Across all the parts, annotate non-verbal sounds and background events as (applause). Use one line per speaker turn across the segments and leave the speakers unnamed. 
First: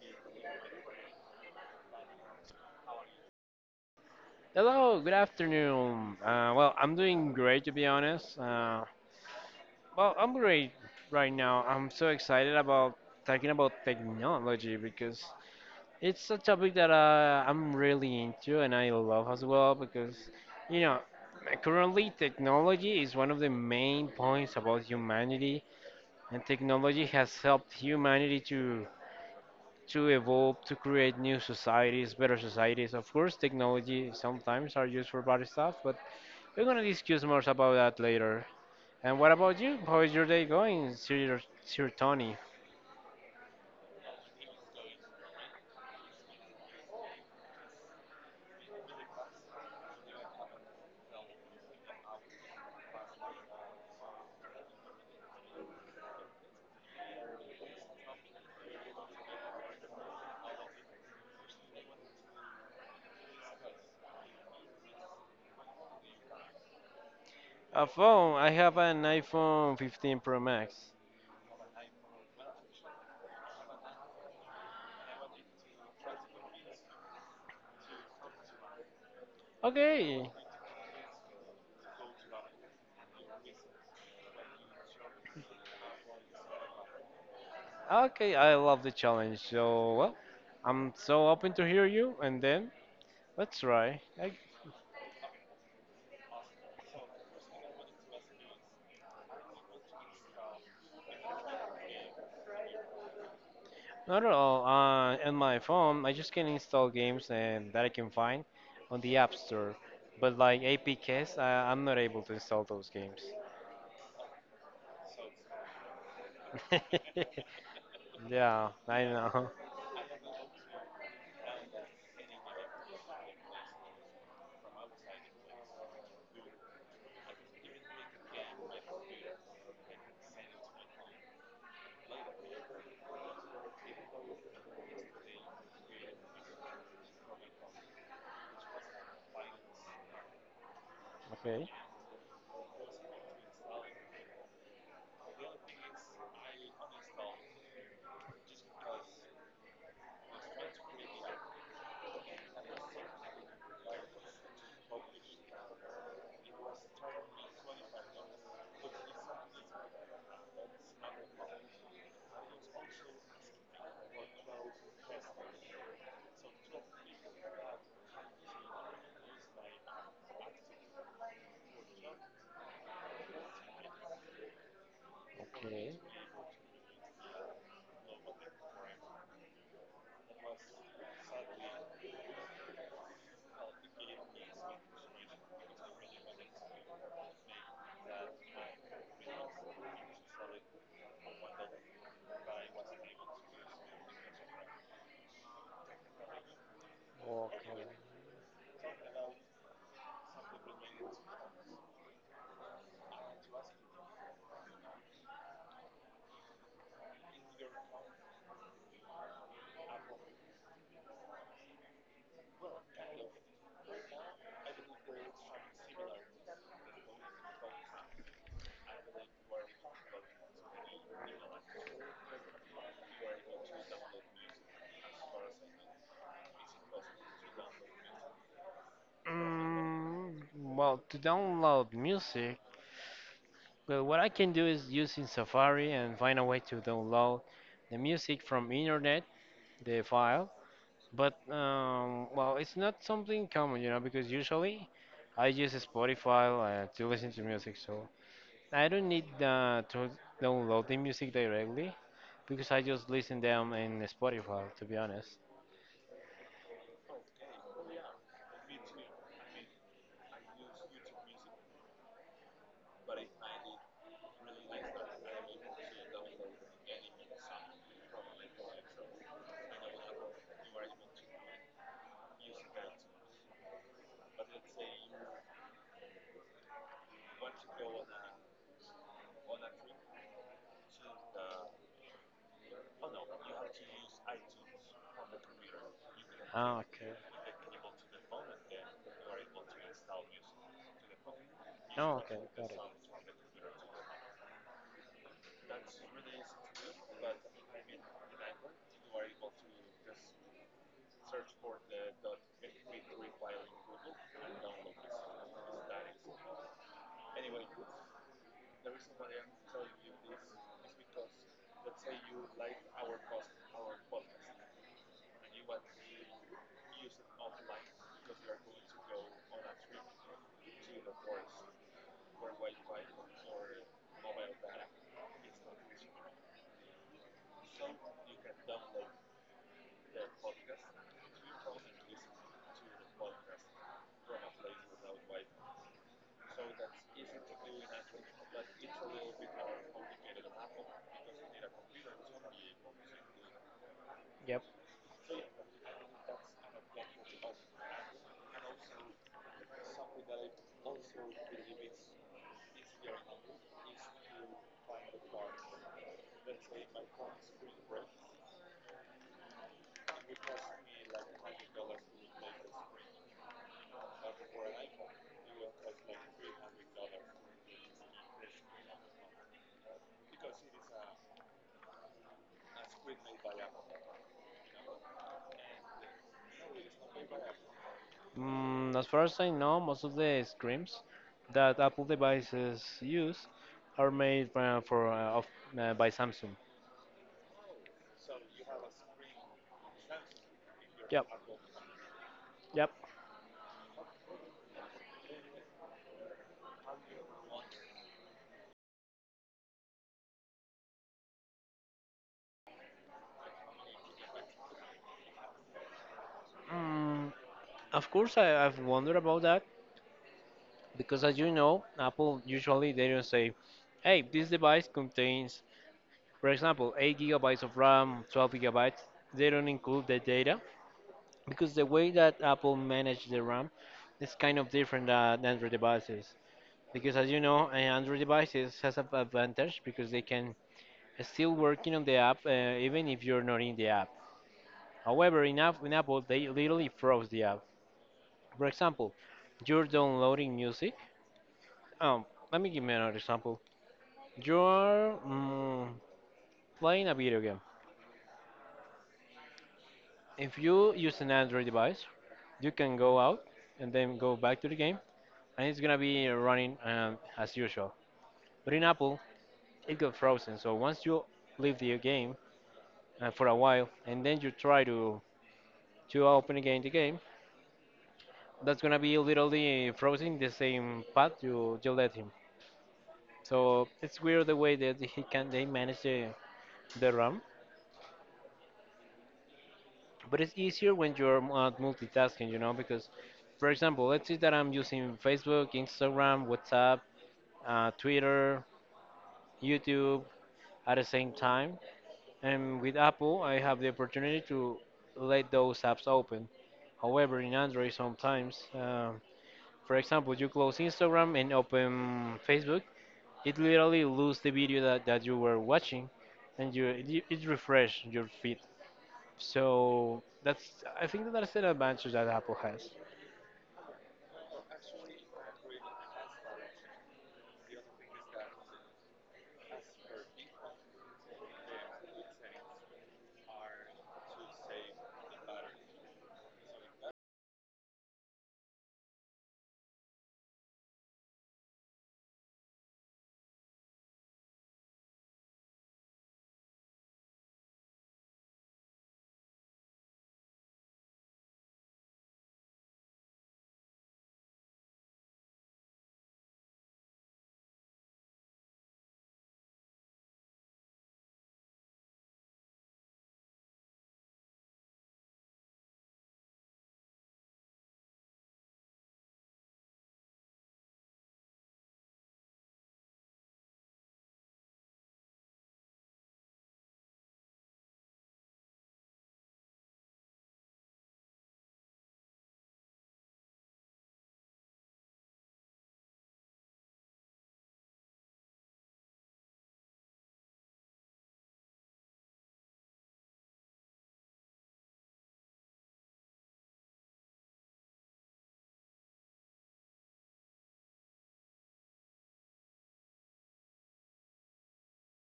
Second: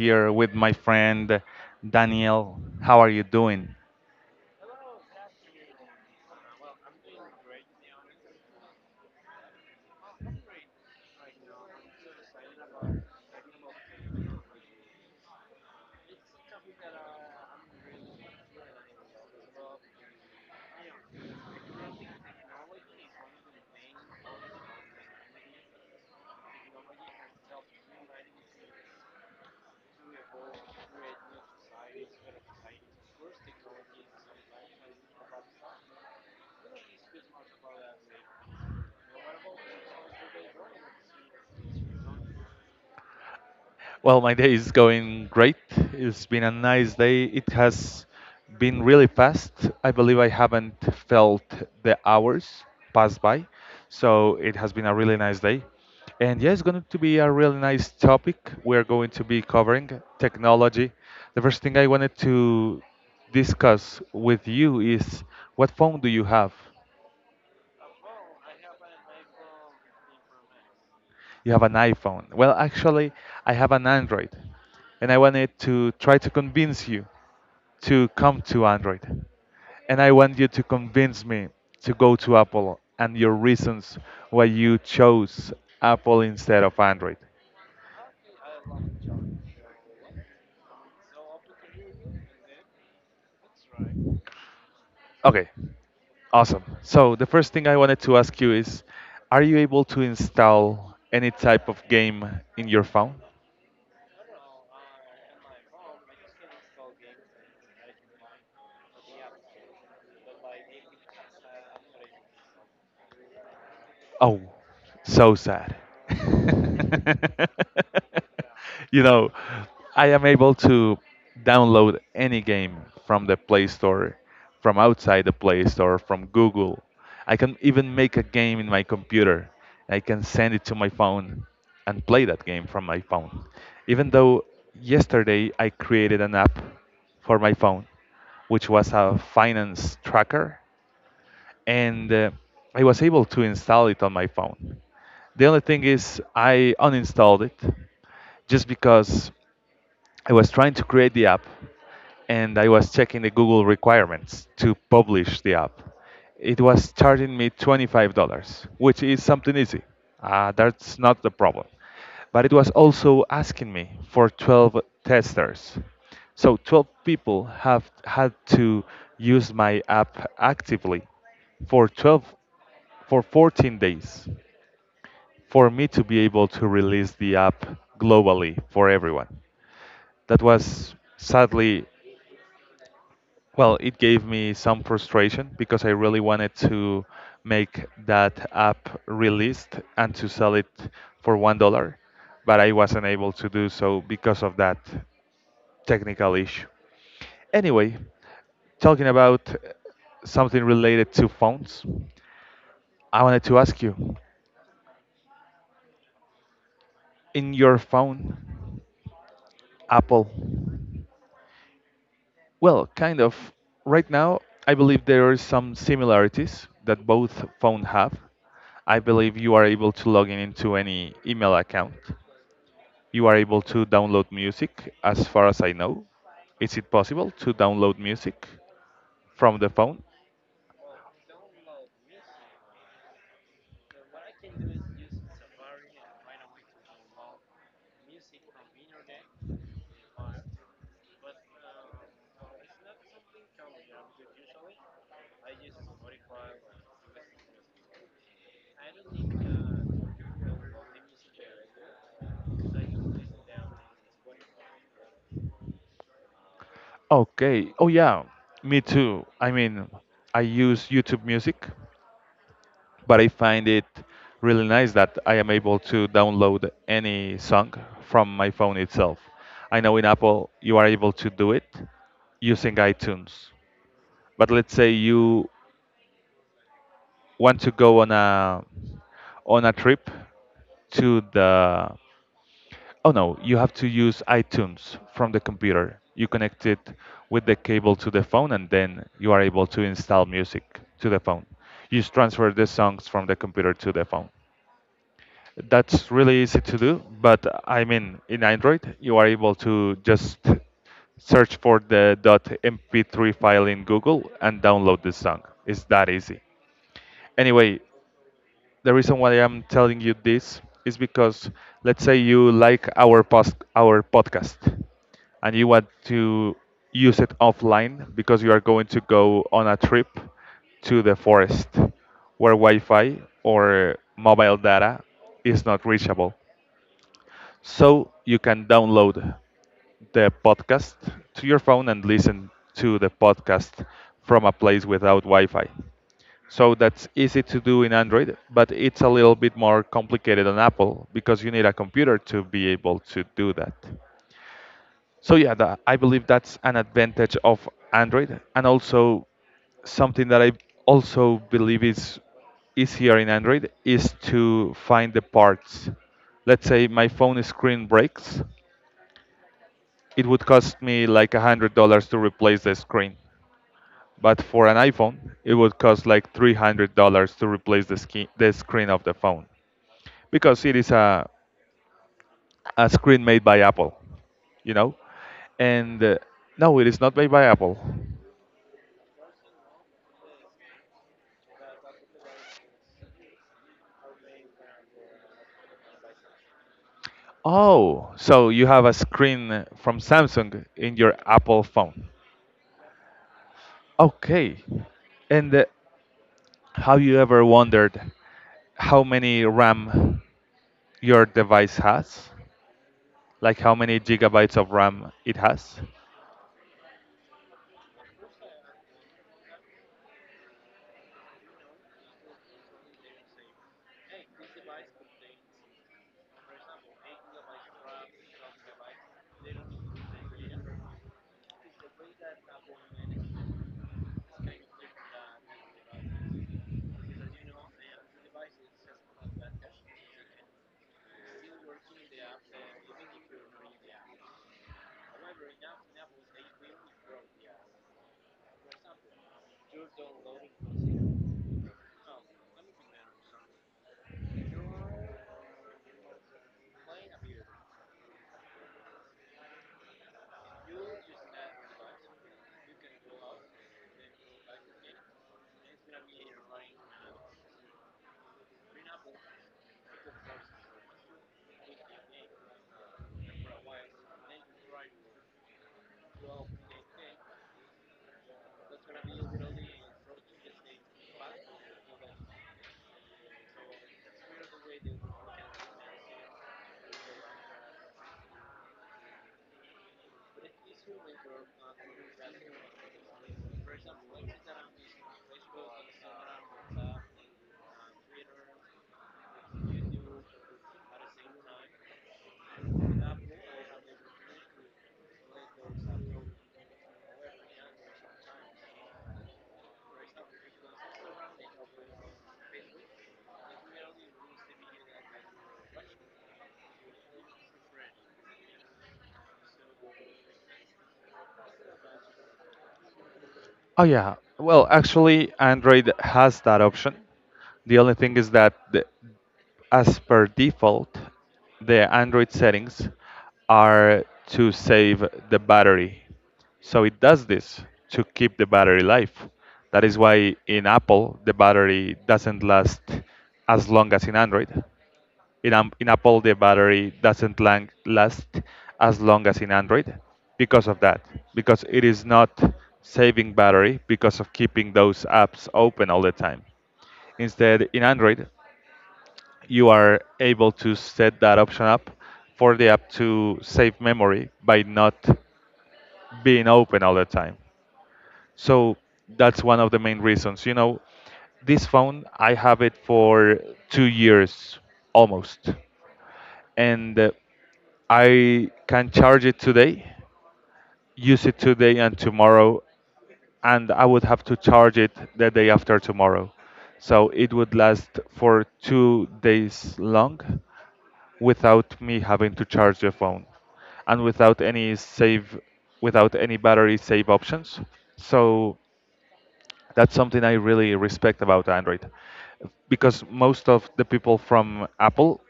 here with my friend Daniel. How are you doing?
Hello, good afternoon. Well, I'm doing great to be honest. Well, I'm great right now. I'm so excited about talking about technology because it's a topic that I'm really into and I love as well because, you know, currently technology is one of the main points about humanity, and technology has helped humanity to evolve, to create new societies, better societies. Of course, technology sometimes are used for bad stuff, but we're gonna discuss more about that later. And what about you? How is your day going, Sir Tony?
Well, my day is going great. It's been a nice day. It has been really fast. I believe I haven't felt the hours pass by. So it has been a really nice day. And yeah, it's going to be a really nice topic. We're going to be covering technology. The first thing I wanted to discuss with you is, what phone do you have?
A phone. I have an iPhone 15 Pro Max.
You have an iPhone. Well, actually, I have an Android, and I wanted to try to convince you to come to Android. And I
Okay.
want you to convince me to go to Apple and your reasons why you chose Apple instead of Android.
Okay, I love the challenge. So, well, I'm so open to hear you. And then, let's try. I,
Okay, awesome. So, the first thing I wanted to ask you is, are you able to install any type of game in your phone?
not at all. On my phone, I just can install games and that I can find on the App Store. But like APKs, I'm not able to install those games.
Oh, so sad.
(laughs)
(laughs)
Yeah,
You
I
know,
know.
I am able to download any game from the Play Store, from outside the Play Store, from Google. I can even make a game in my computer. I can send it to my phone and play that game from my phone. Even though yesterday I created an app for my phone, which was a finance tracker,
(laughs) Okay.
and I was able to install it on my phone. The only thing is, I uninstalled it just because I was trying to create the app and I was checking the Google requirements to publish the app. It was charging me $25, which is something easy. That's not the problem. But it was also asking me for 12 testers. So 12 people have had to use my app actively for 12 for 14 days for me
Okay.
to be able to release the app globally for everyone. That was sadly, well, it gave me some frustration because I really wanted to make that app released and to sell it for $1, but I wasn't able to do so because of that technical issue.
Okay.
Anyway, talking about something related to phones, I wanted to ask you, in your phone, Apple. Well, kind of. Right now, I believe there are some similarities that both phones have. I believe you are able to log in into any email account. You are able to download music, as far as I know. Is it possible to download music from the phone?
Well, to download music, what I can do is using Safari and find a way to download the music from internet, the file. But well, it's not something common, you know, because usually I use Spotify to listen to music, so I don't need to download the music directly because I just listen them in Spotify, to be honest.
Okay. Oh, yeah. Me too. I mean, I use YouTube Music, but I find it really nice that I am able to download any song from my phone itself. I know in Apple you are able to do it using iTunes, but let's say you want to go on a trip to the oh no, you have to use itunes from the computer. You connect it
Ah, okay.
with
Oh.
the cable to the phone, and then you are able to install music to the phone. You just
Okay.
transfer the
Got it.
songs from the computer to the phone. That's really easy to do, but I mean, in Android, you are able to just search for the .MP3 file in Google and download the song. It's that easy. Anyway, the reason why I'm telling you this is because let's say you like our post, our podcast, and you want to use it offline because you are going to go on a trip to the forest where Wi-Fi or mobile data is not reachable. So you can download the podcast to your phone and listen to the podcast from a place without Wi Fi. So that's easy to do in Android, but it's a little bit more complicated on Apple because you need a computer to be able to do that.
Yep.
So yeah, that, I believe that's an advantage of Android, and also something that I also believe is easier in Android is to find the parts. Let's say my phone screen breaks, it would cost me like $100 to replace the screen, but for an iPhone, it would cost like $300 to replace the screen of the phone because it is a screen made by Apple, you know? And No, it is not made by Apple.
As far as I know, most of the screens that Apple devices use are made by Samsung.
Oh, so you have a screen from Samsung in your
Yep,
Apple phone.
yep.
Okay. And Have you ever wondered how many RAM your device has? Like how many gigabytes of RAM it has?
Mm, of course, I've wondered about that because, as you know, Apple usually they don't say, "Hey, this device contains, for example, 8 gigabytes of RAM, 12 gigabytes." They don't include the data because the way that Apple manages the RAM is kind of different than Android devices. Because as you know, Android devices has an advantage because they can still working on the app, even if you're not in the app. However, in Apple, they literally froze the app. For example, you're downloading music. Um, Let me give you another example. You're playing a video game. If you use an Android device, you can go out and then go back to the game, and it's gonna be running as usual. But in Apple, it got frozen. So once you leave the game, for a while, and then you try to open again the game, that's gonna be literally frozen in the same path you let him. So it's weird the way that he can they manage the RAM, but it's easier when you're multitasking, you know, because for example, let's say that I'm using Facebook, Instagram, WhatsApp, Twitter, YouTube at the same time, and with Apple, I have the opportunity to let those apps open. However, in Android, sometimes. For example, you close Instagram and open Facebook, it literally lose the video that you were watching, and it refresh your feed. So that's I think that that's an advantage that Apple has.
Oh yeah. Well, actually, Android has that option. The only thing is that, as per default, the Android settings are to save the battery. So it does this to keep the battery life. That is why in Apple the battery doesn't last as long as in Android. In in Apple, the battery doesn't last as long as in Android, because of that, because it is not saving battery because of keeping those apps open all the time. Instead, in Android, you are able to set that option up for the app to save memory by not being open all the time. So that's one of the main reasons. You know, this phone, I have it for 2 years almost, and I can charge it today, use it today and tomorrow, and I would have to charge it the day after tomorrow. So it would last for 2 days long without me having to charge the phone and without any battery save options. So that's something I really respect about Android because most of the people from Apple,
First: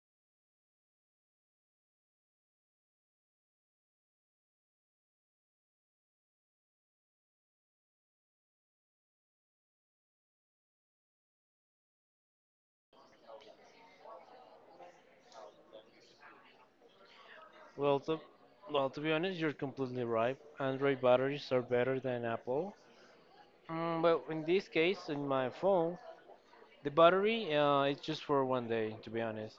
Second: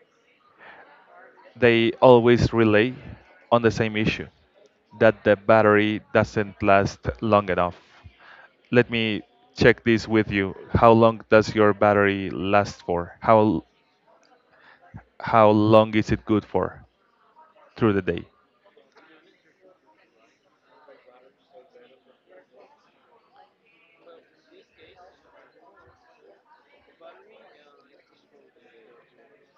they always relay on the same issue that the battery doesn't last long enough. Let me check this with you. How long does your battery last for? How long is it good for through
Well,
the
to,
day?
well, to be honest, you're completely right. Android batteries are better than Apple. Well, in this case, in my phone, the battery is just for 1 day, to be honest.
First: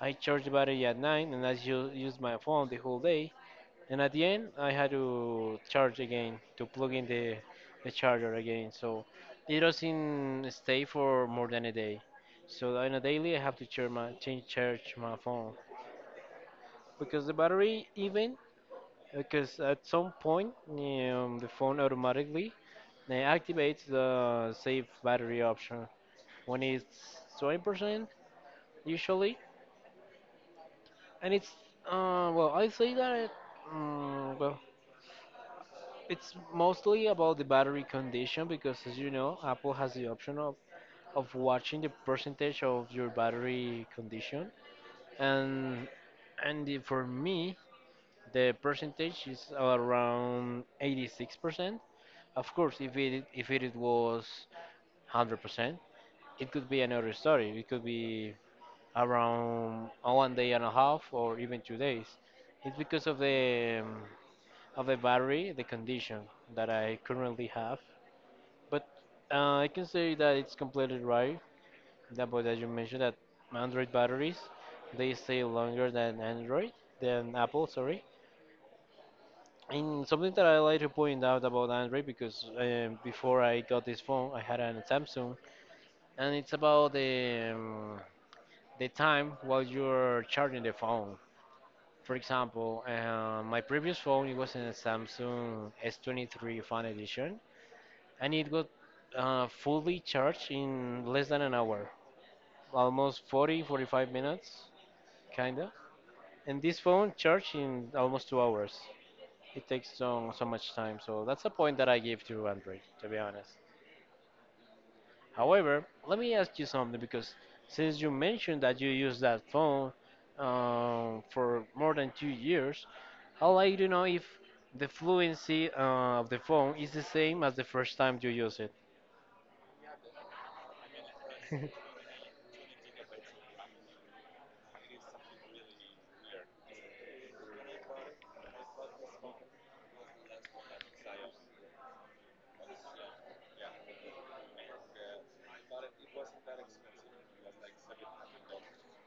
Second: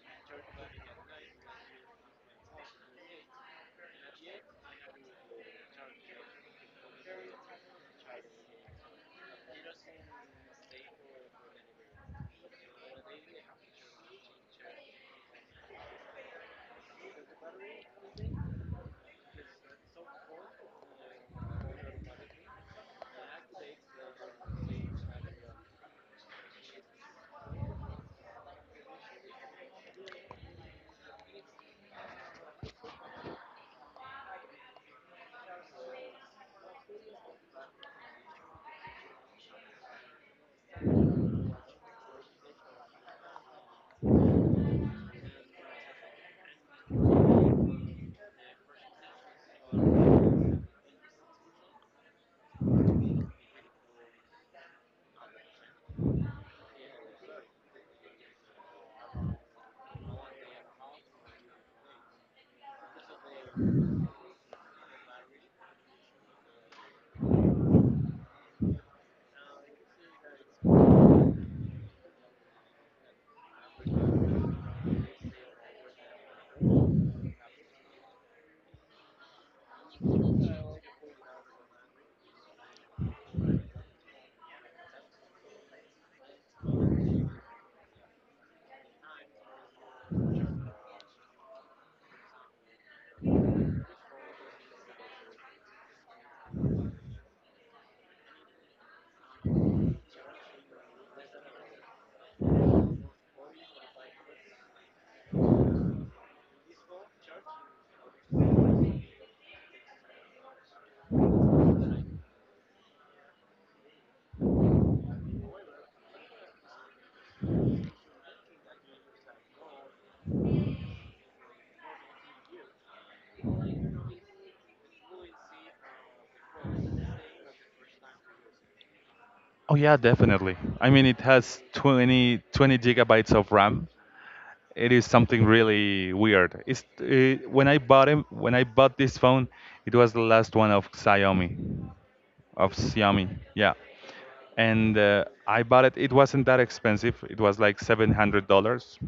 I charge the battery at 9 and I use my phone the whole day, and at the end I had to charge again to plug in the charger again. So it doesn't stay for more than a day. So on a daily I have to charge my phone because the battery even because at some point the phone automatically activates the save battery option when it's 20% usually and it's well I say that well it's mostly about the battery condition because, as you know, Apple has the option of watching the percentage of your battery condition, and for me, the percentage is around 86%. Of course, if it was 100%, it could be another story. It could be around 1 day and a half or even 2 days. It's because of the battery, the condition that I currently have. But I can say that it's completely right. That but As you mentioned that Android batteries they stay longer than Android than Apple, sorry. And something that I like to point out about Android because before I got this phone, I had a Samsung, and it's about the time while you're charging the phone. For example, my previous phone it was in a Samsung S23 Fan Edition, and it got fully charged in less than an hour. Almost 40, 45 minutes, kind of. And this phone charge in almost 2 hours. It takes so, so much time. So that's a point that I give to Android, to be honest. However, let me ask you something because since you mentioned that you use that phone for more than 2 years, I'd like to know if the fluency of the phone is the same as the first time you use it.
Oh yeah, definitely. I mean it has 20 20 gigabytes of RAM. It is something really weird. It's when I bought this phone, it was the last one of Xiaomi, of Xiaomi, yeah. And I bought it. It wasn't that expensive. It was like $700.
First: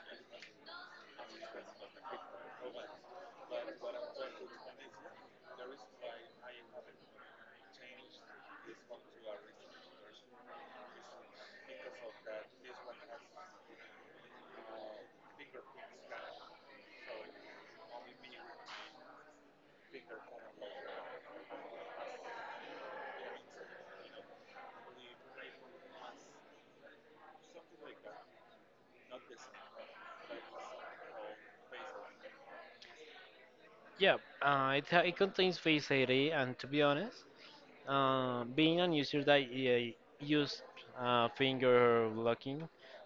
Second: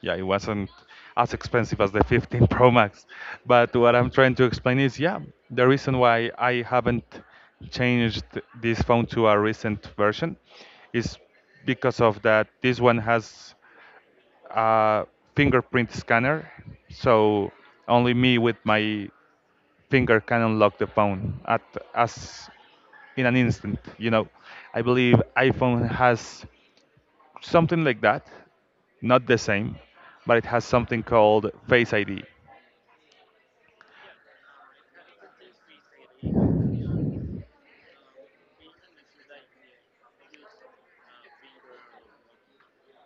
Yeah, it wasn't as expensive as the 15 (laughs) Pro Max. But what I'm trying to explain is, yeah, the reason why I haven't changed this phone to a recent version is because of that. This one has a fingerprint scanner, so only me with my finger can unlock the phone at as in an instant. You know, I believe iPhone has something like that, not the same, but it has something called Face ID.
Yeah, it contains Face ID, and to be honest, being a user that used finger locking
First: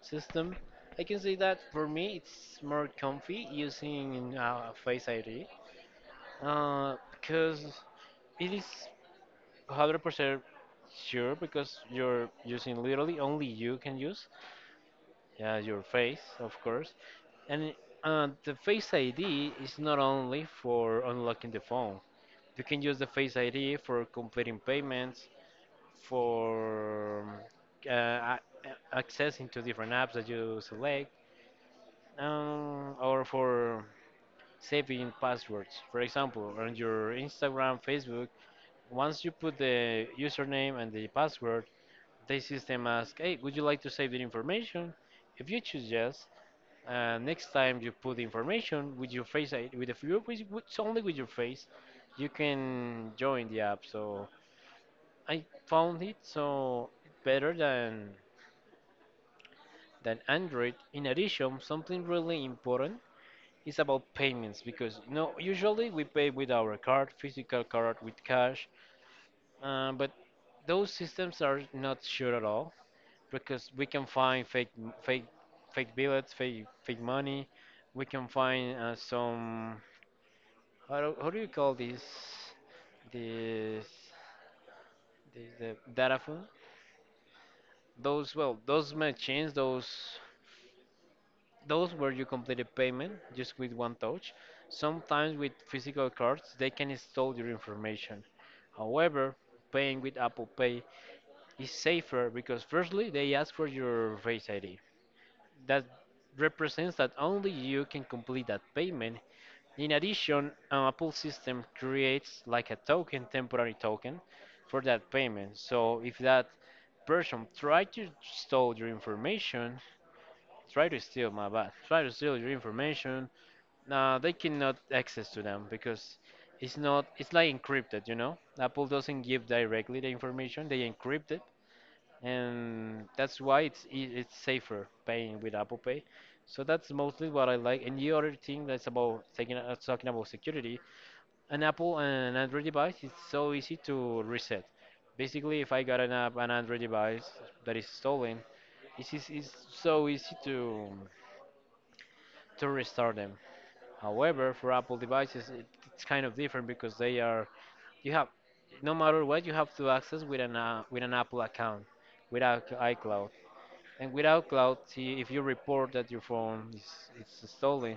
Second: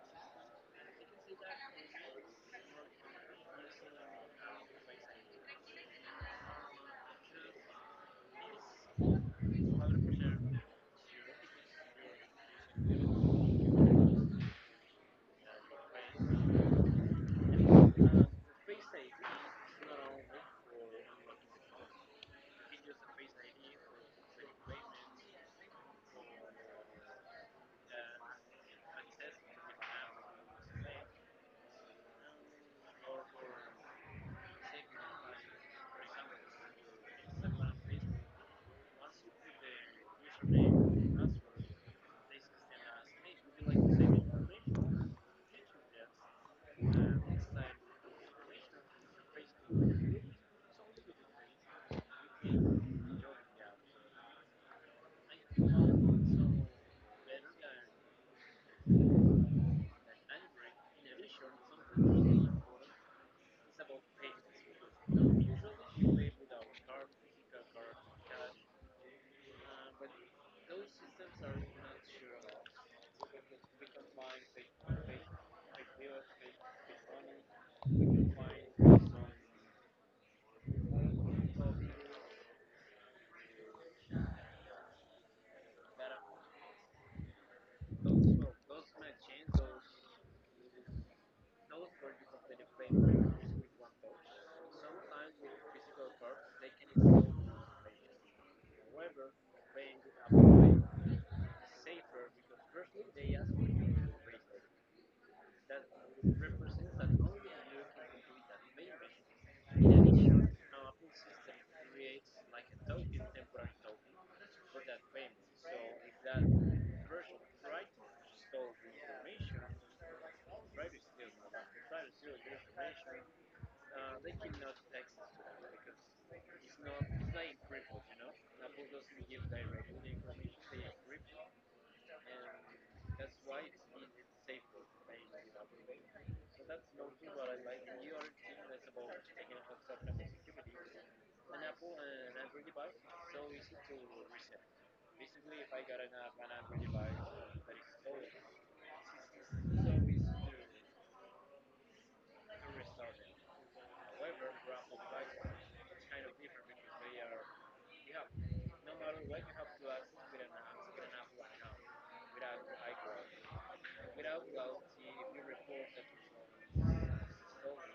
system, I can say that for me it's more comfy using Face ID because it is 100% sure because you're using literally only you can use your face, of course, and the Face ID is not only for unlocking the phone. You can use the Face ID for completing payments, for uh, a- access into different apps that you select, or for saving passwords. For example, on your Instagram, Facebook, once you put the username and the password, the system asks, "Hey, would you like to save the information?" If you choose yes, next time you put the information with your face, with only with your face, you can join the app. So I found it so better than Android. In addition, something really important is about payments because you know usually we pay with our card, physical card, with cash, but those systems are not sure at all because we can find fake fake billets, fake money. We can find some how do you call this, the data phone? Those well, those machines, those where you complete a payment just with one touch. Sometimes with physical cards, they can store your information. However, paying with Apple Pay is safer because firstly, they ask for your Face ID. That represents that only you can complete that payment. In addition, an Apple system creates like a token, temporary token, for that payment. So if that person try to steal your information, try to steal your information, no, they cannot access to them because it's not it's like encrypted, you know? Apple doesn't give directly the information, they encrypt it and that's why it's safer paying with Apple Pay. So that's mostly what I like. And the other thing that's about taking talking about security, an Apple and an Android device it's so easy to reset. Basically, if I got an app, an Android device that is stolen, it's so easy to restore them. However, for Apple devices, it's kind of different because they are you have no matter what you have to access with an Apple account, without iCloud, and without cloud, see, if you report that your phone is it's stolen,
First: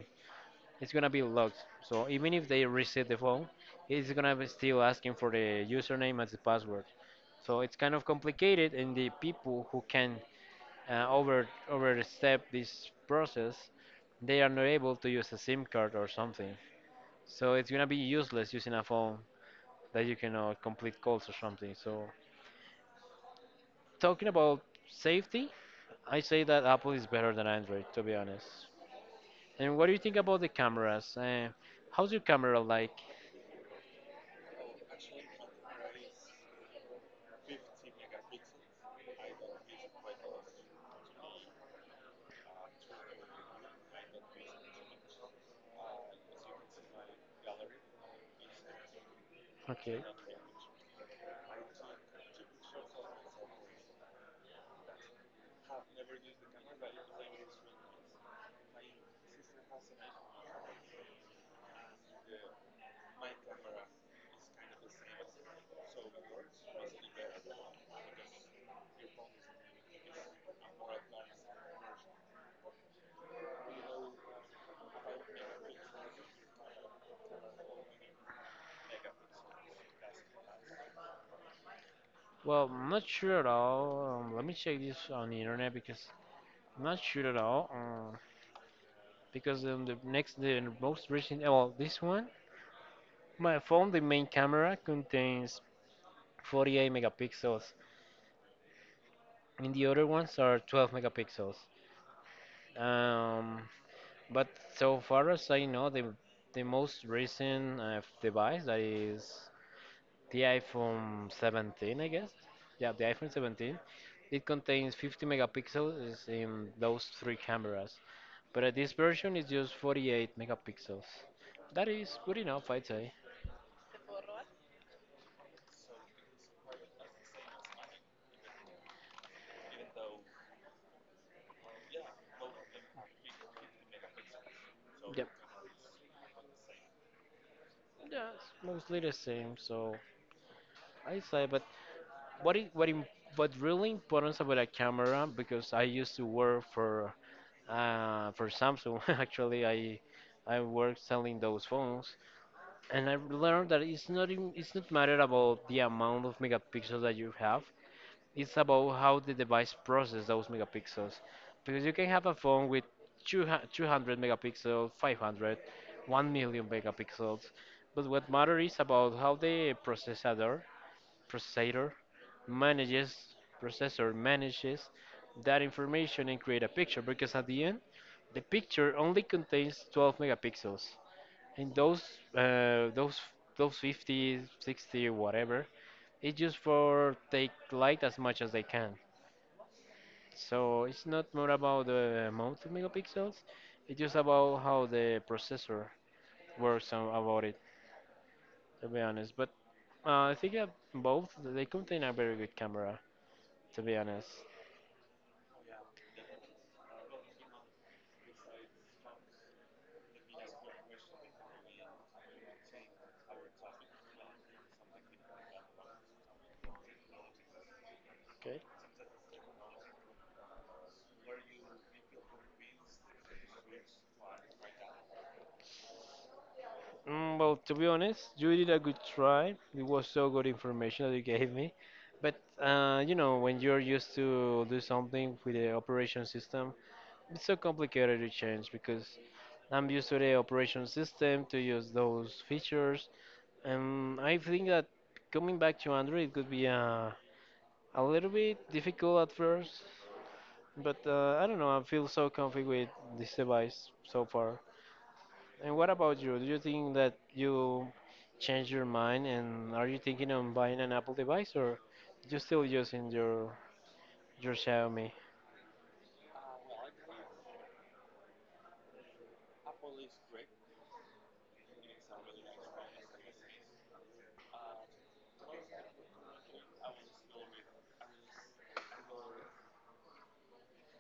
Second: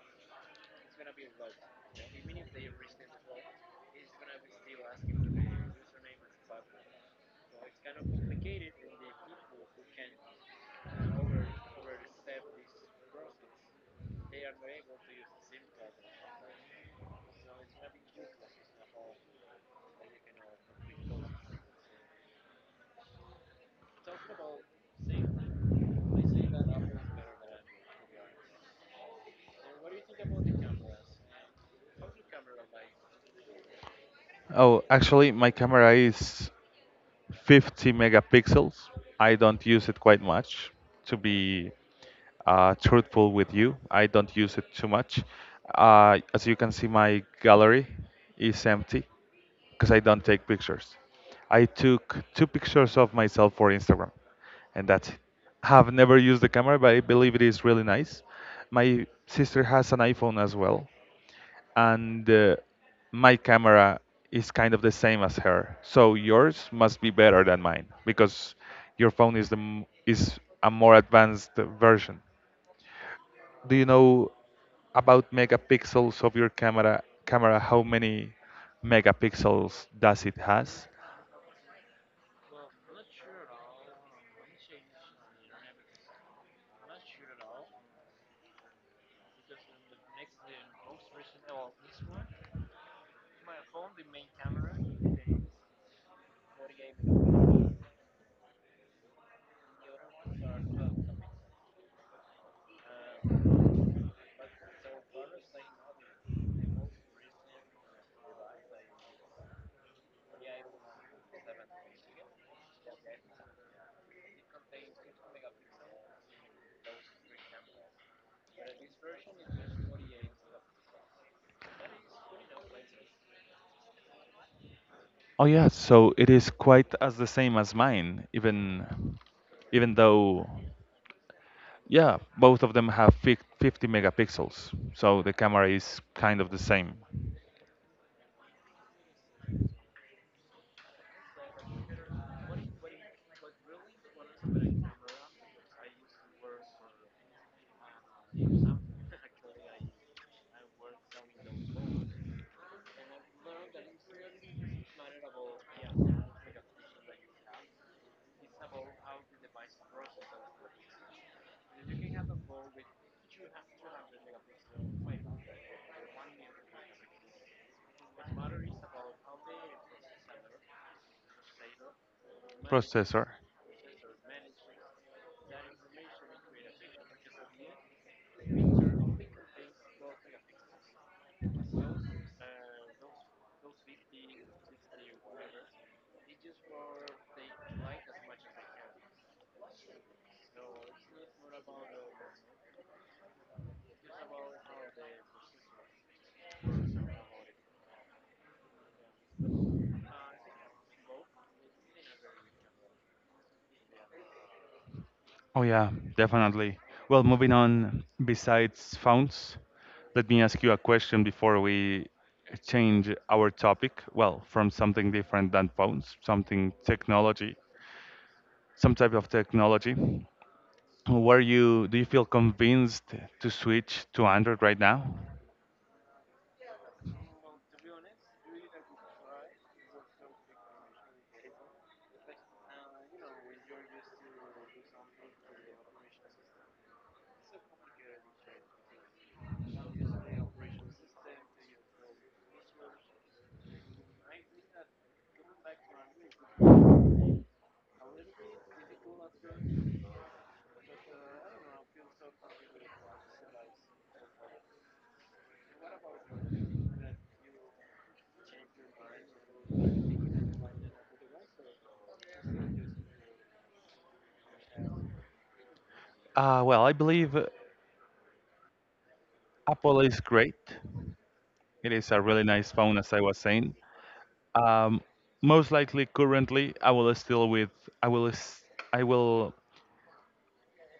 it's gonna be locked. So even if they reset the phone, it's gonna be still asking for the username as the password. So it's kind of complicated, and the people who can overstep this process, they are not able to use a SIM card or something. So it's gonna be useless using a phone that you cannot complete calls or something. So talking about safety, I say that Apple is better than Android, to be honest. And what do you think about the cameras? How's your camera like?
Oh, actually, my camera is 50 megapixels. I don't use it quite much, to be truthful with you. I don't use it too much. As you can see, my gallery is empty because I
Okay.
don't take pictures. I took two pictures of myself for Instagram, and that's it. I have never used the camera, but I believe it is really nice. My sister has an iPhone as well, and my camera is kind of the same as her. So yours must be better than mine because your phone is is a more advanced version. Do you know about megapixels of your camera? Camera, how many megapixels does it has?
Well, I'm not sure at all. Let me check this on the internet because I'm not sure at all. The most recent, oh, well, this one, my phone, the main camera contains 48 megapixels, and the other ones are 12 megapixels. Um, but so far as I know, the most recent device that is the iPhone 17, I guess. Yeah, the iPhone 17. It contains 50 megapixels in those three cameras, but this version is just 48 megapixels. That is good enough, I'd say.
Oh yeah, so it is quite as the same as mine, even though yeah, both of them have 50 megapixels. So
Yep.
the camera is kind of the same.
Yeah, it's mostly the same. So I say, but what is what im what really important about a camera? Because I used to work for Samsung. (laughs) Actually, I work selling those phones, and I learned that it's not matter about the amount of megapixels that you have. It's about how the device process those megapixels, because you can have a phone with 200 200 megapixels, 500, 1 million megapixels, but what matters is about how the processor
Processor.
manages manages that information and create a picture because at the end the picture only contains 12 megapixels and uh, those those 50, 60 whatever. It's just for take light as much as they can, so it's not more about the amount of megapixels, it's just about how the processor works on, about it, to be honest. But I think that both they contain a very good camera, to be honest.
Oh yeah, definitely. Well, moving on. Besides phones, let me ask you a question before we change our topic. Well, from something different than phones,
Okay.
some type of technology. Were you? Do you feel convinced to switch to Android right now?
Well, to be honest, you did a good try. It was so good information that you gave me. But when you're used to do something with the operation system, it's so complicated to change because I'm used to the operation system to use those features. And I think that coming back to Android could be a little bit difficult at first. But I don't know. I feel so comfy with this device so far. And what about you? Do you think that you changed your mind and are you thinking on buying an Apple device, or you still using your Xiaomi?
Well, I believe Apple is great. It is a really nice phone, as I was saying. Um, Most likely, currently, I will still with I will s- I will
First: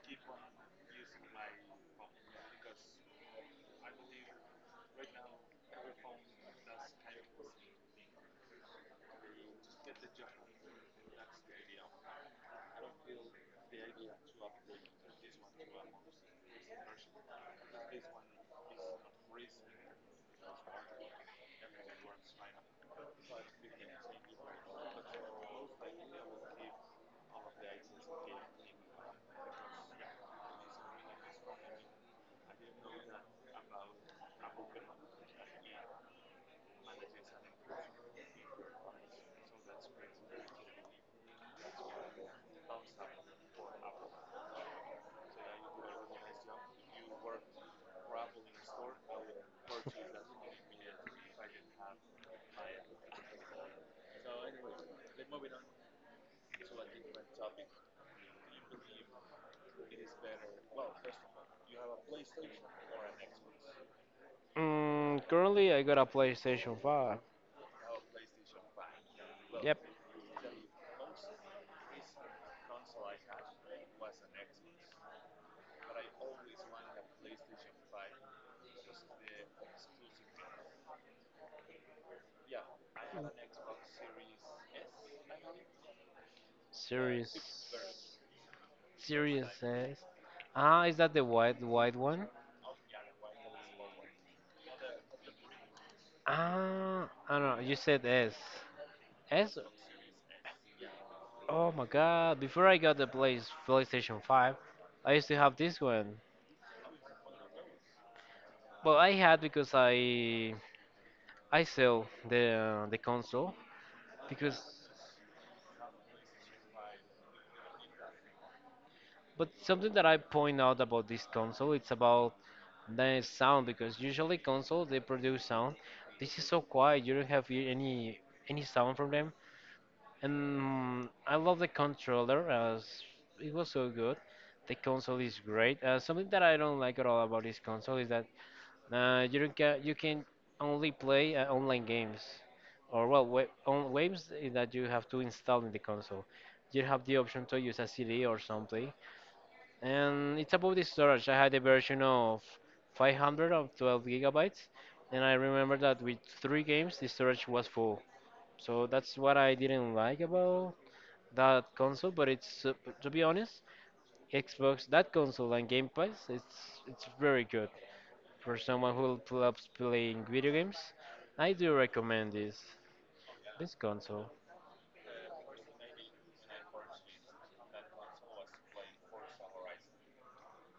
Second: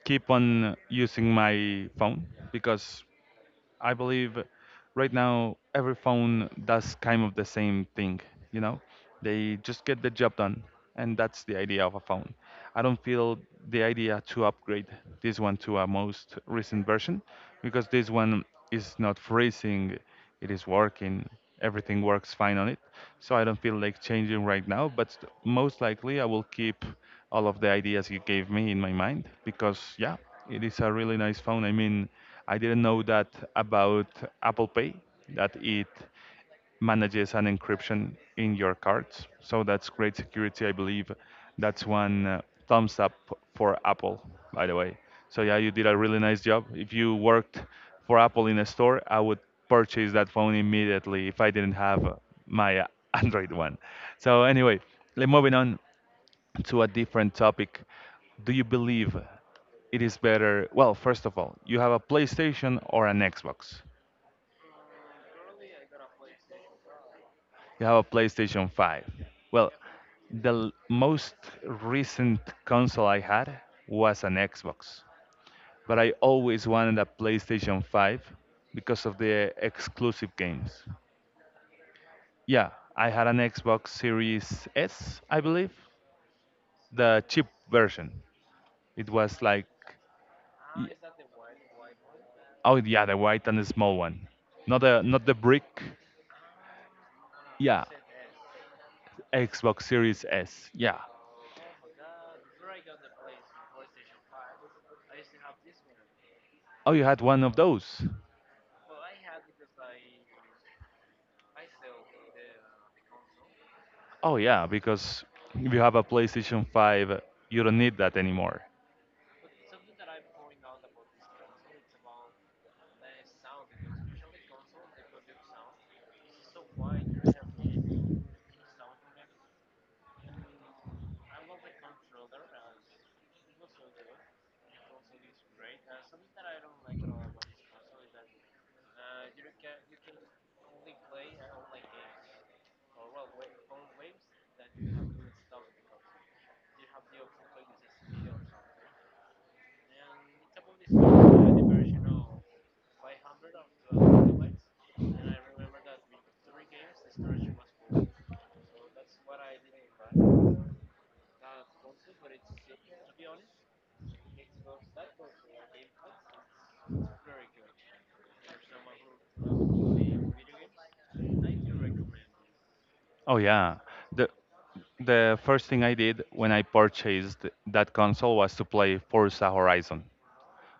keep on using my phone because I believe right now every phone does kind of the same thing, you know? They just get the job done, and that's the idea of a phone. I don't feel the idea to upgrade this one to a most recent version because this one is not freezing, it is working, everything works fine on it. So I don't feel like changing right now, but most likely I will keep all of the ideas you gave me in my mind because yeah, it is a really nice phone. I mean, I didn't know that about Apple Pay, that it manages an encryption in your cards. So that's great security, I believe. That's one thumbs up for Apple, by the way. So yeah, you did a really nice job. If you worked for Apple in a store, I would purchase that phone immediately if I didn't have my (laughs) Android one. So anyway, moving on to a different topic. Do you believe it is better? Well, first of all, you have a PlayStation or an Xbox.
Currently I got a PlayStation 5.
You have a PlayStation 5. Well,
Yep.
the most recent console I had was an Xbox, but I always wanted a PlayStation 5 because of the exclusive games. Yeah, I had an Xbox Series S, I believe, the
Series
cheap version. It was
Series
like
S. Ah,
Y-
is that the white one?
oh yeah, the white and the small one, not the brick.
Ah, I don't know. You
Yeah,
said S. S?
Xbox Series S. Yeah.
Oh my god. Before I got the place PlayStation 5, I used to have this one.
Oh, you had one of those?
Well, I had because I sell the console
Oh,
because
yeah, because if you have a PlayStation 5, you don't need that anymore.
but something that I point out about this console, it's about the sound, because usually consoles they produce sound. This is so quiet. You don't have any sound from them. And I love the controller, as it was so good. The console is great. Something that I don't like at all about this console is that, you don't ca you can only play online games, or well, wa on waves that you have to install in the console. You have the option to use a CD or something, and it's about the storage. I had a version of 500 of 12 gigabytes, and I remember that with three games the storage was full. So that's what I didn't like about that console. But it's, to be honest, Xbox, that console, and Game Pass, it's very good. For someone who loves playing video games, I do recommend this
Oh,
this
yeah.
console.
The,
(laughs)
the first thing I did when I purchased that console was to play Forza Horizon,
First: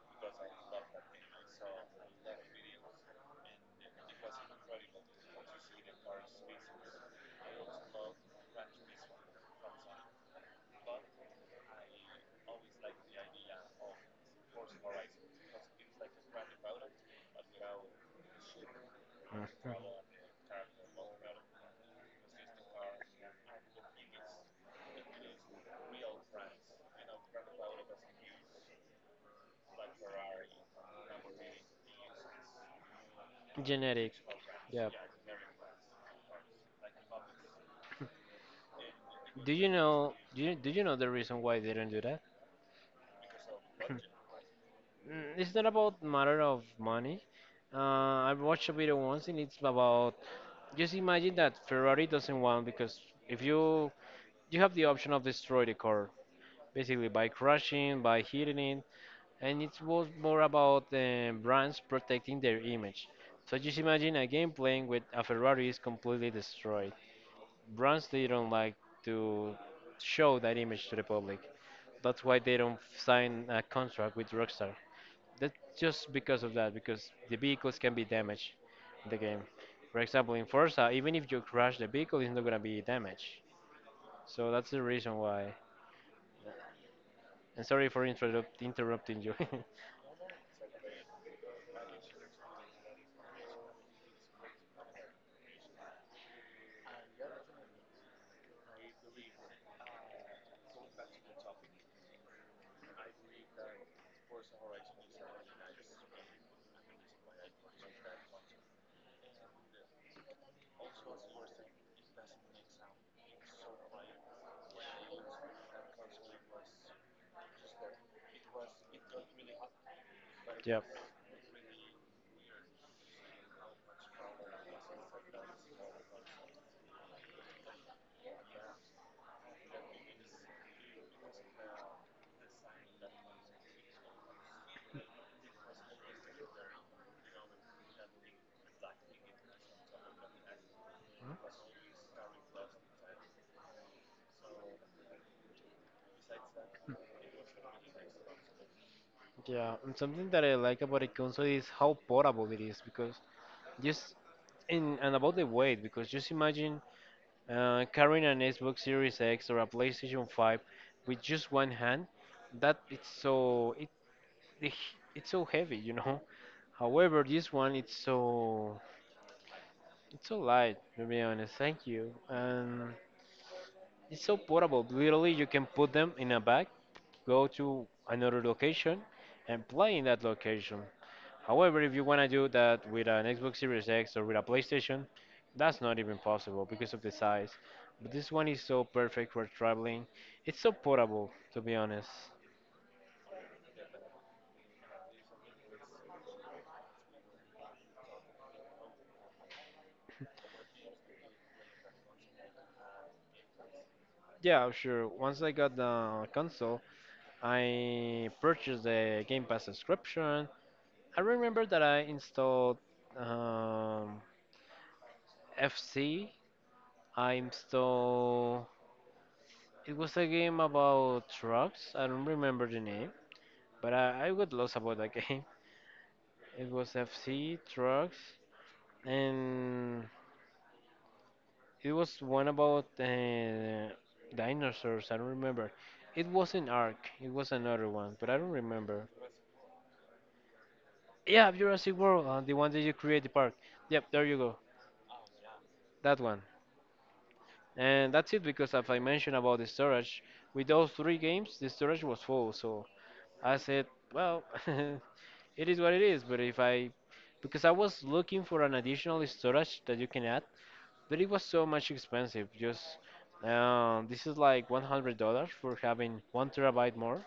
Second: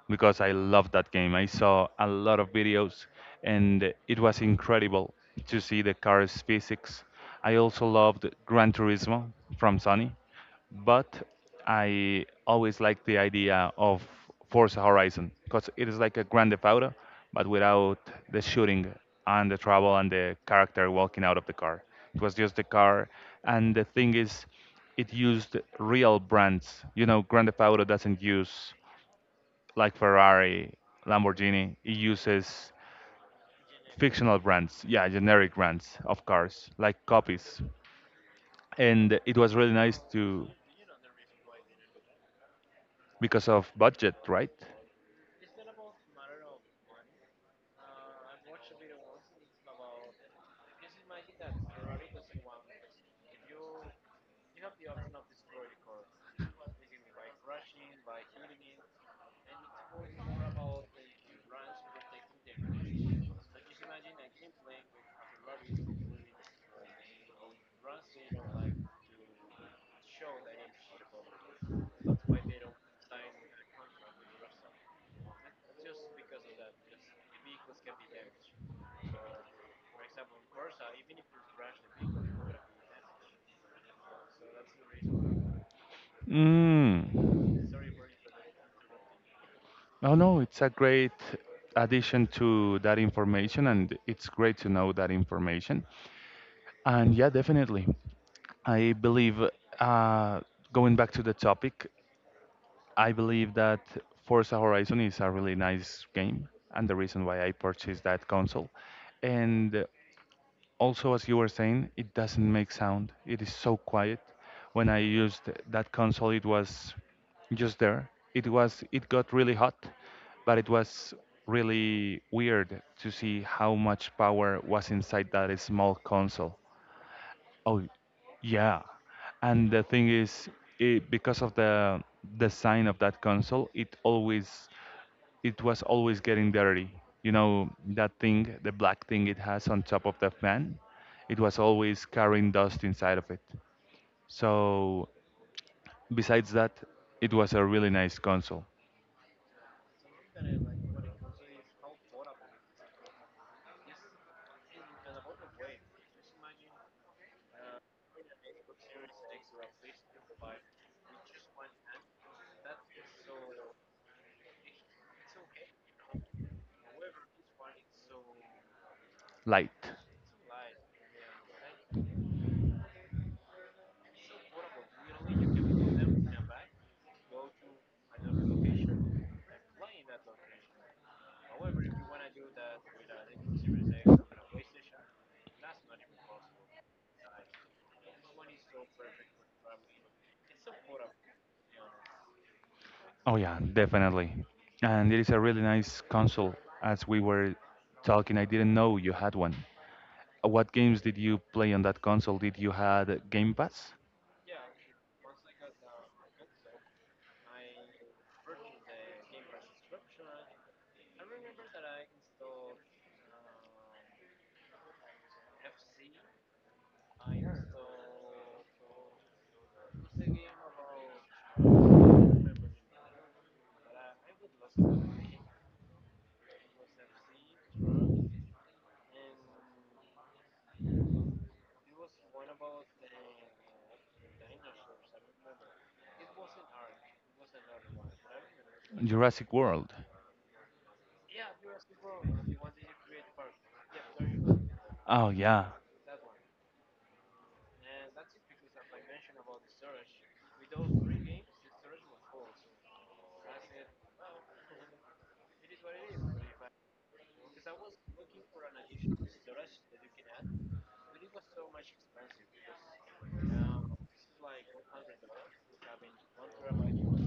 because I love that game. I saw a lot of videos and it was incredible to see the car's physics. I also loved Gran Turismo from Sony, but I always liked the idea of Forza Horizon because it is like a Grand Theft Auto, but without the shooting and the
Mhm.
travel and the character walking out of the car. It was just the car, and the thing is, it used real brands. You know, Grand Theft Auto doesn't use like Ferrari, Lamborghini, it uses
Genetic.
fictional brands,
Yeah.
yeah, generic brands of cars, like copies. And it
Do
was
you
really nice
know do
to,
you, do you know the reason why they don't do that?
because of budget, right?
It's not about matter of money. I watched a video once, and it's about, just imagine that Ferrari doesn't want, because if you have the option of destroy the car, basically by crashing, by hitting it, and it was more about the brands protecting their image. So just imagine a game playing with a Ferrari is completely destroyed. Brands they don't like to show that image to the public. That's why they don't sign a contract with Rockstar. That's just because of that, because the vehicles can be damaged in the game. For example, in Forza, even if you crash the vehicle, it's not gonna be damaged. So that's the reason why.
Mm.
And sorry for interrupting you.
Oh no, it's a great addition to that information, and it's great to know that information. And yeah, definitely. I believe, uh, going back to the topic, I believe that Forza Horizon is a really nice game and the reason why I purchased that console. And also, as you were saying, it doesn't make sound. It is so quiet. When I used that console, it was just there. It got really hot, but
(laughs)
it
Yep.
was really weird to see how much power was inside that small console. Oh, yeah. And the thing is, it, because of the design of that console, it was always getting dirty. You know, that thing, the black thing it has on top of the fan, it was always carrying dust inside of it. So, besides that, it was a really nice console.
Yeah, and something that I like about a console is how portable it is, because just, in and about the weight, because just imagine carrying an Xbox Series X or a PlayStation 5 with just one hand. That, the it's so heavy. (laughs) However, this one,
Light.
it's so light. To be honest, thank you. And it's so portable. Literally, you can put them in a bag, go to another location, and play in that location. However, if you want to do that with an Xbox Series X or with a PlayStation, that's not even possible because of the size. But this one is so perfect for traveling. It's so portable, to be honest.
Oh, yeah, definitely. And it is a really nice console. As we were talking, I didn't know you had one. What games did you play on that console? Did you had Game Pass?
Yeah, sure. Once I got the console, I purchased the Game Pass subscription. I remember that I installed um, FC. I installed. It was a game about trucks. I don't remember the name, but I got lost about that (laughs) game. It was FC trucks, and it was one about dinosaurs. I don't remember. It wasn't Ark. It was another one, but I don't remember.
Jurassic World.
Yeah, Jurassic World, the one that you create the park. Yep, there you go.
Oh yeah.
That one. And that's it, because as I mentioned about the storage, with those three games, the storage was full. So I said, well, (laughs) it is what it is. But if I, because I was looking for an additional storage that you can add, but it was so much expensive. Just this is like $100 for having 1 terabyte more.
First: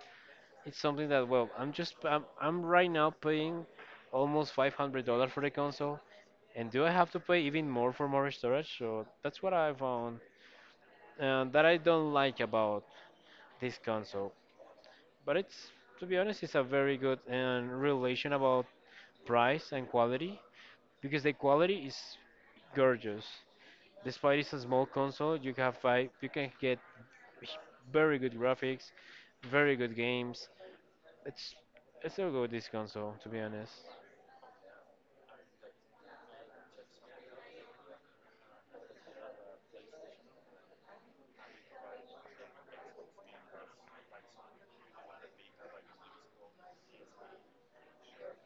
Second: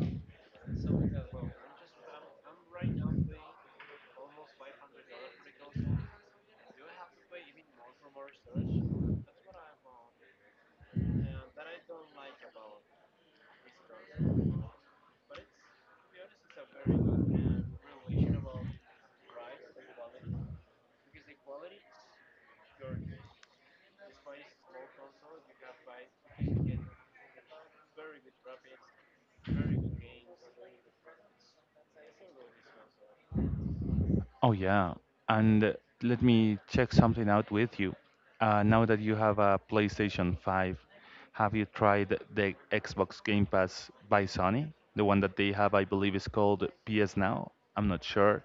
It's something that, well, I'm right now paying almost $500 for the console, and do I have to pay even more for more storage? So that's what I found, that I don't like about this console. But it's, to be honest, it's a very good relation about price and quality, because the quality is gorgeous. Despite it's a small console, you can get very good graphics, very good games. It's it's so good, this console, to be honest.
Oh yeah. And Let me check something out with you. Now that you have a PlayStation 5, have you tried the Xbox Game Pass by Sony? The one that they have, I believe, is called PS Now. I'm not sure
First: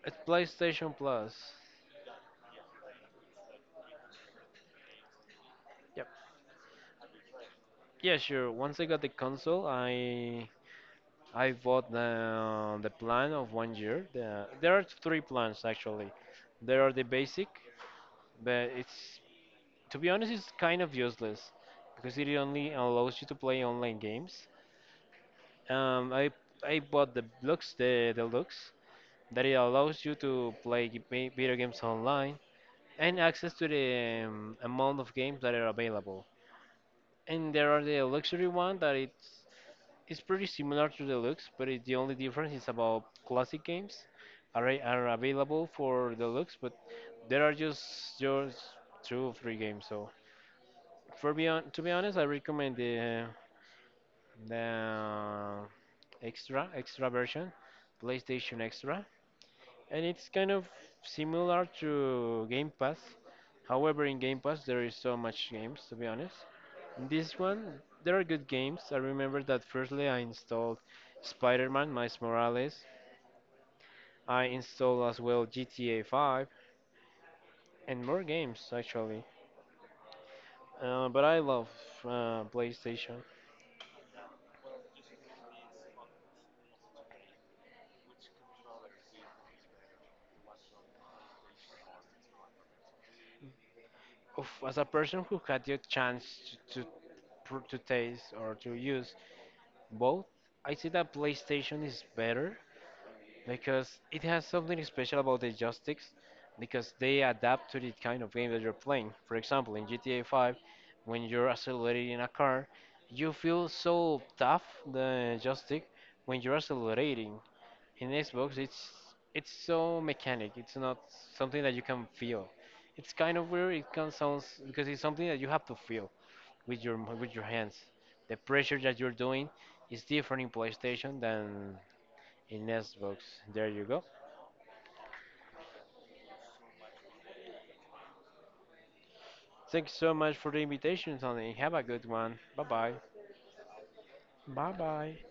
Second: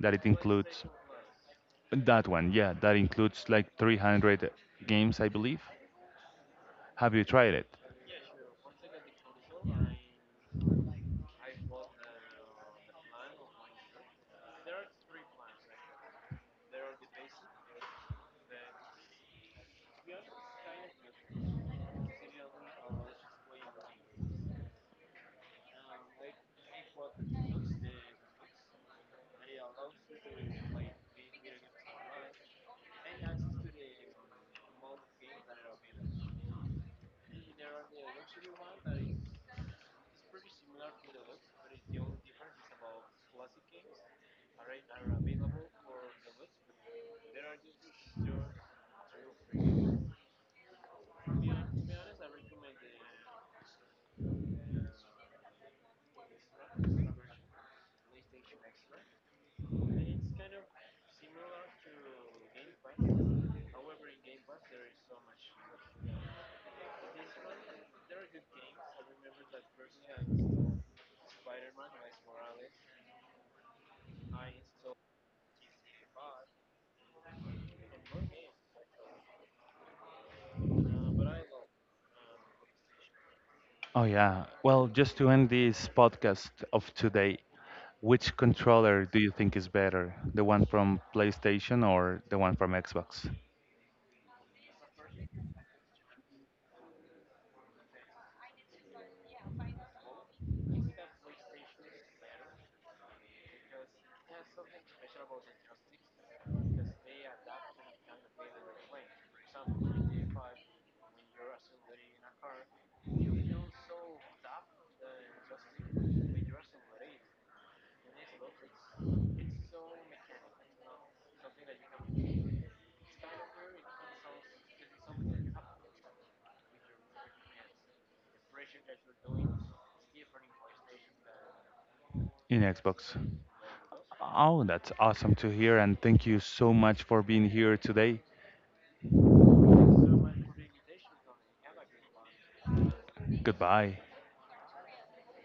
that
It's
it includes
PlayStation Plus.
that one. Yeah, that includes like 300 games, I believe.
Yep.
Have you tried it?
Yeah, sure. Once I got the console, I bought the plan of 1 year. There are three plans, actually. There are the basic, but it's, to be honest, it's kind of useless because it only allows you to play online games. Um, I I bought the Lux, the Lux, that it allows you to play video games online and access to the amount of games that are available. And there are the luxury one, that it's pretty similar to deluxe, but the only difference is about classic games are are available for deluxe, but there are just two or three games. So to be honest, I recommend the extra version, PlayStation Extra, and it's kind of similar to Game Pass. However, in Game Pass there is so much games, to be honest. In this one, there are good games. I remember that firstly I installed Spider-Man, Miles Morales. I installed as well GTA 5 and more games, actually. But I love PlayStation.
Oh, yeah. Well, just to end this podcast of today, which controller do you think is better? The one from PlayStation or the one from Xbox?
Oof, as a person who had the chance to taste or to use both, I see that PlayStation is better because it has something special about the joysticks, because they adapt to the kind of game that you're playing. For example, in GTA 5, when you're accelerating in a car, you feel so tough the joystick when you're accelerating. In Xbox, it's so mechanic. It's not something that you can feel. It's kind of weird. It can sounds, because it's something that you have to feel with your hands. The pressure that you're doing is different in PlayStation than
In
in
Xbox.
Xbox. There you go.
Oh, that's awesome to hear, and thank you so much for being here today.
Thanks so much for the invitation, Tony. Have a good one. Bye bye.
Goodbye.
Bye bye.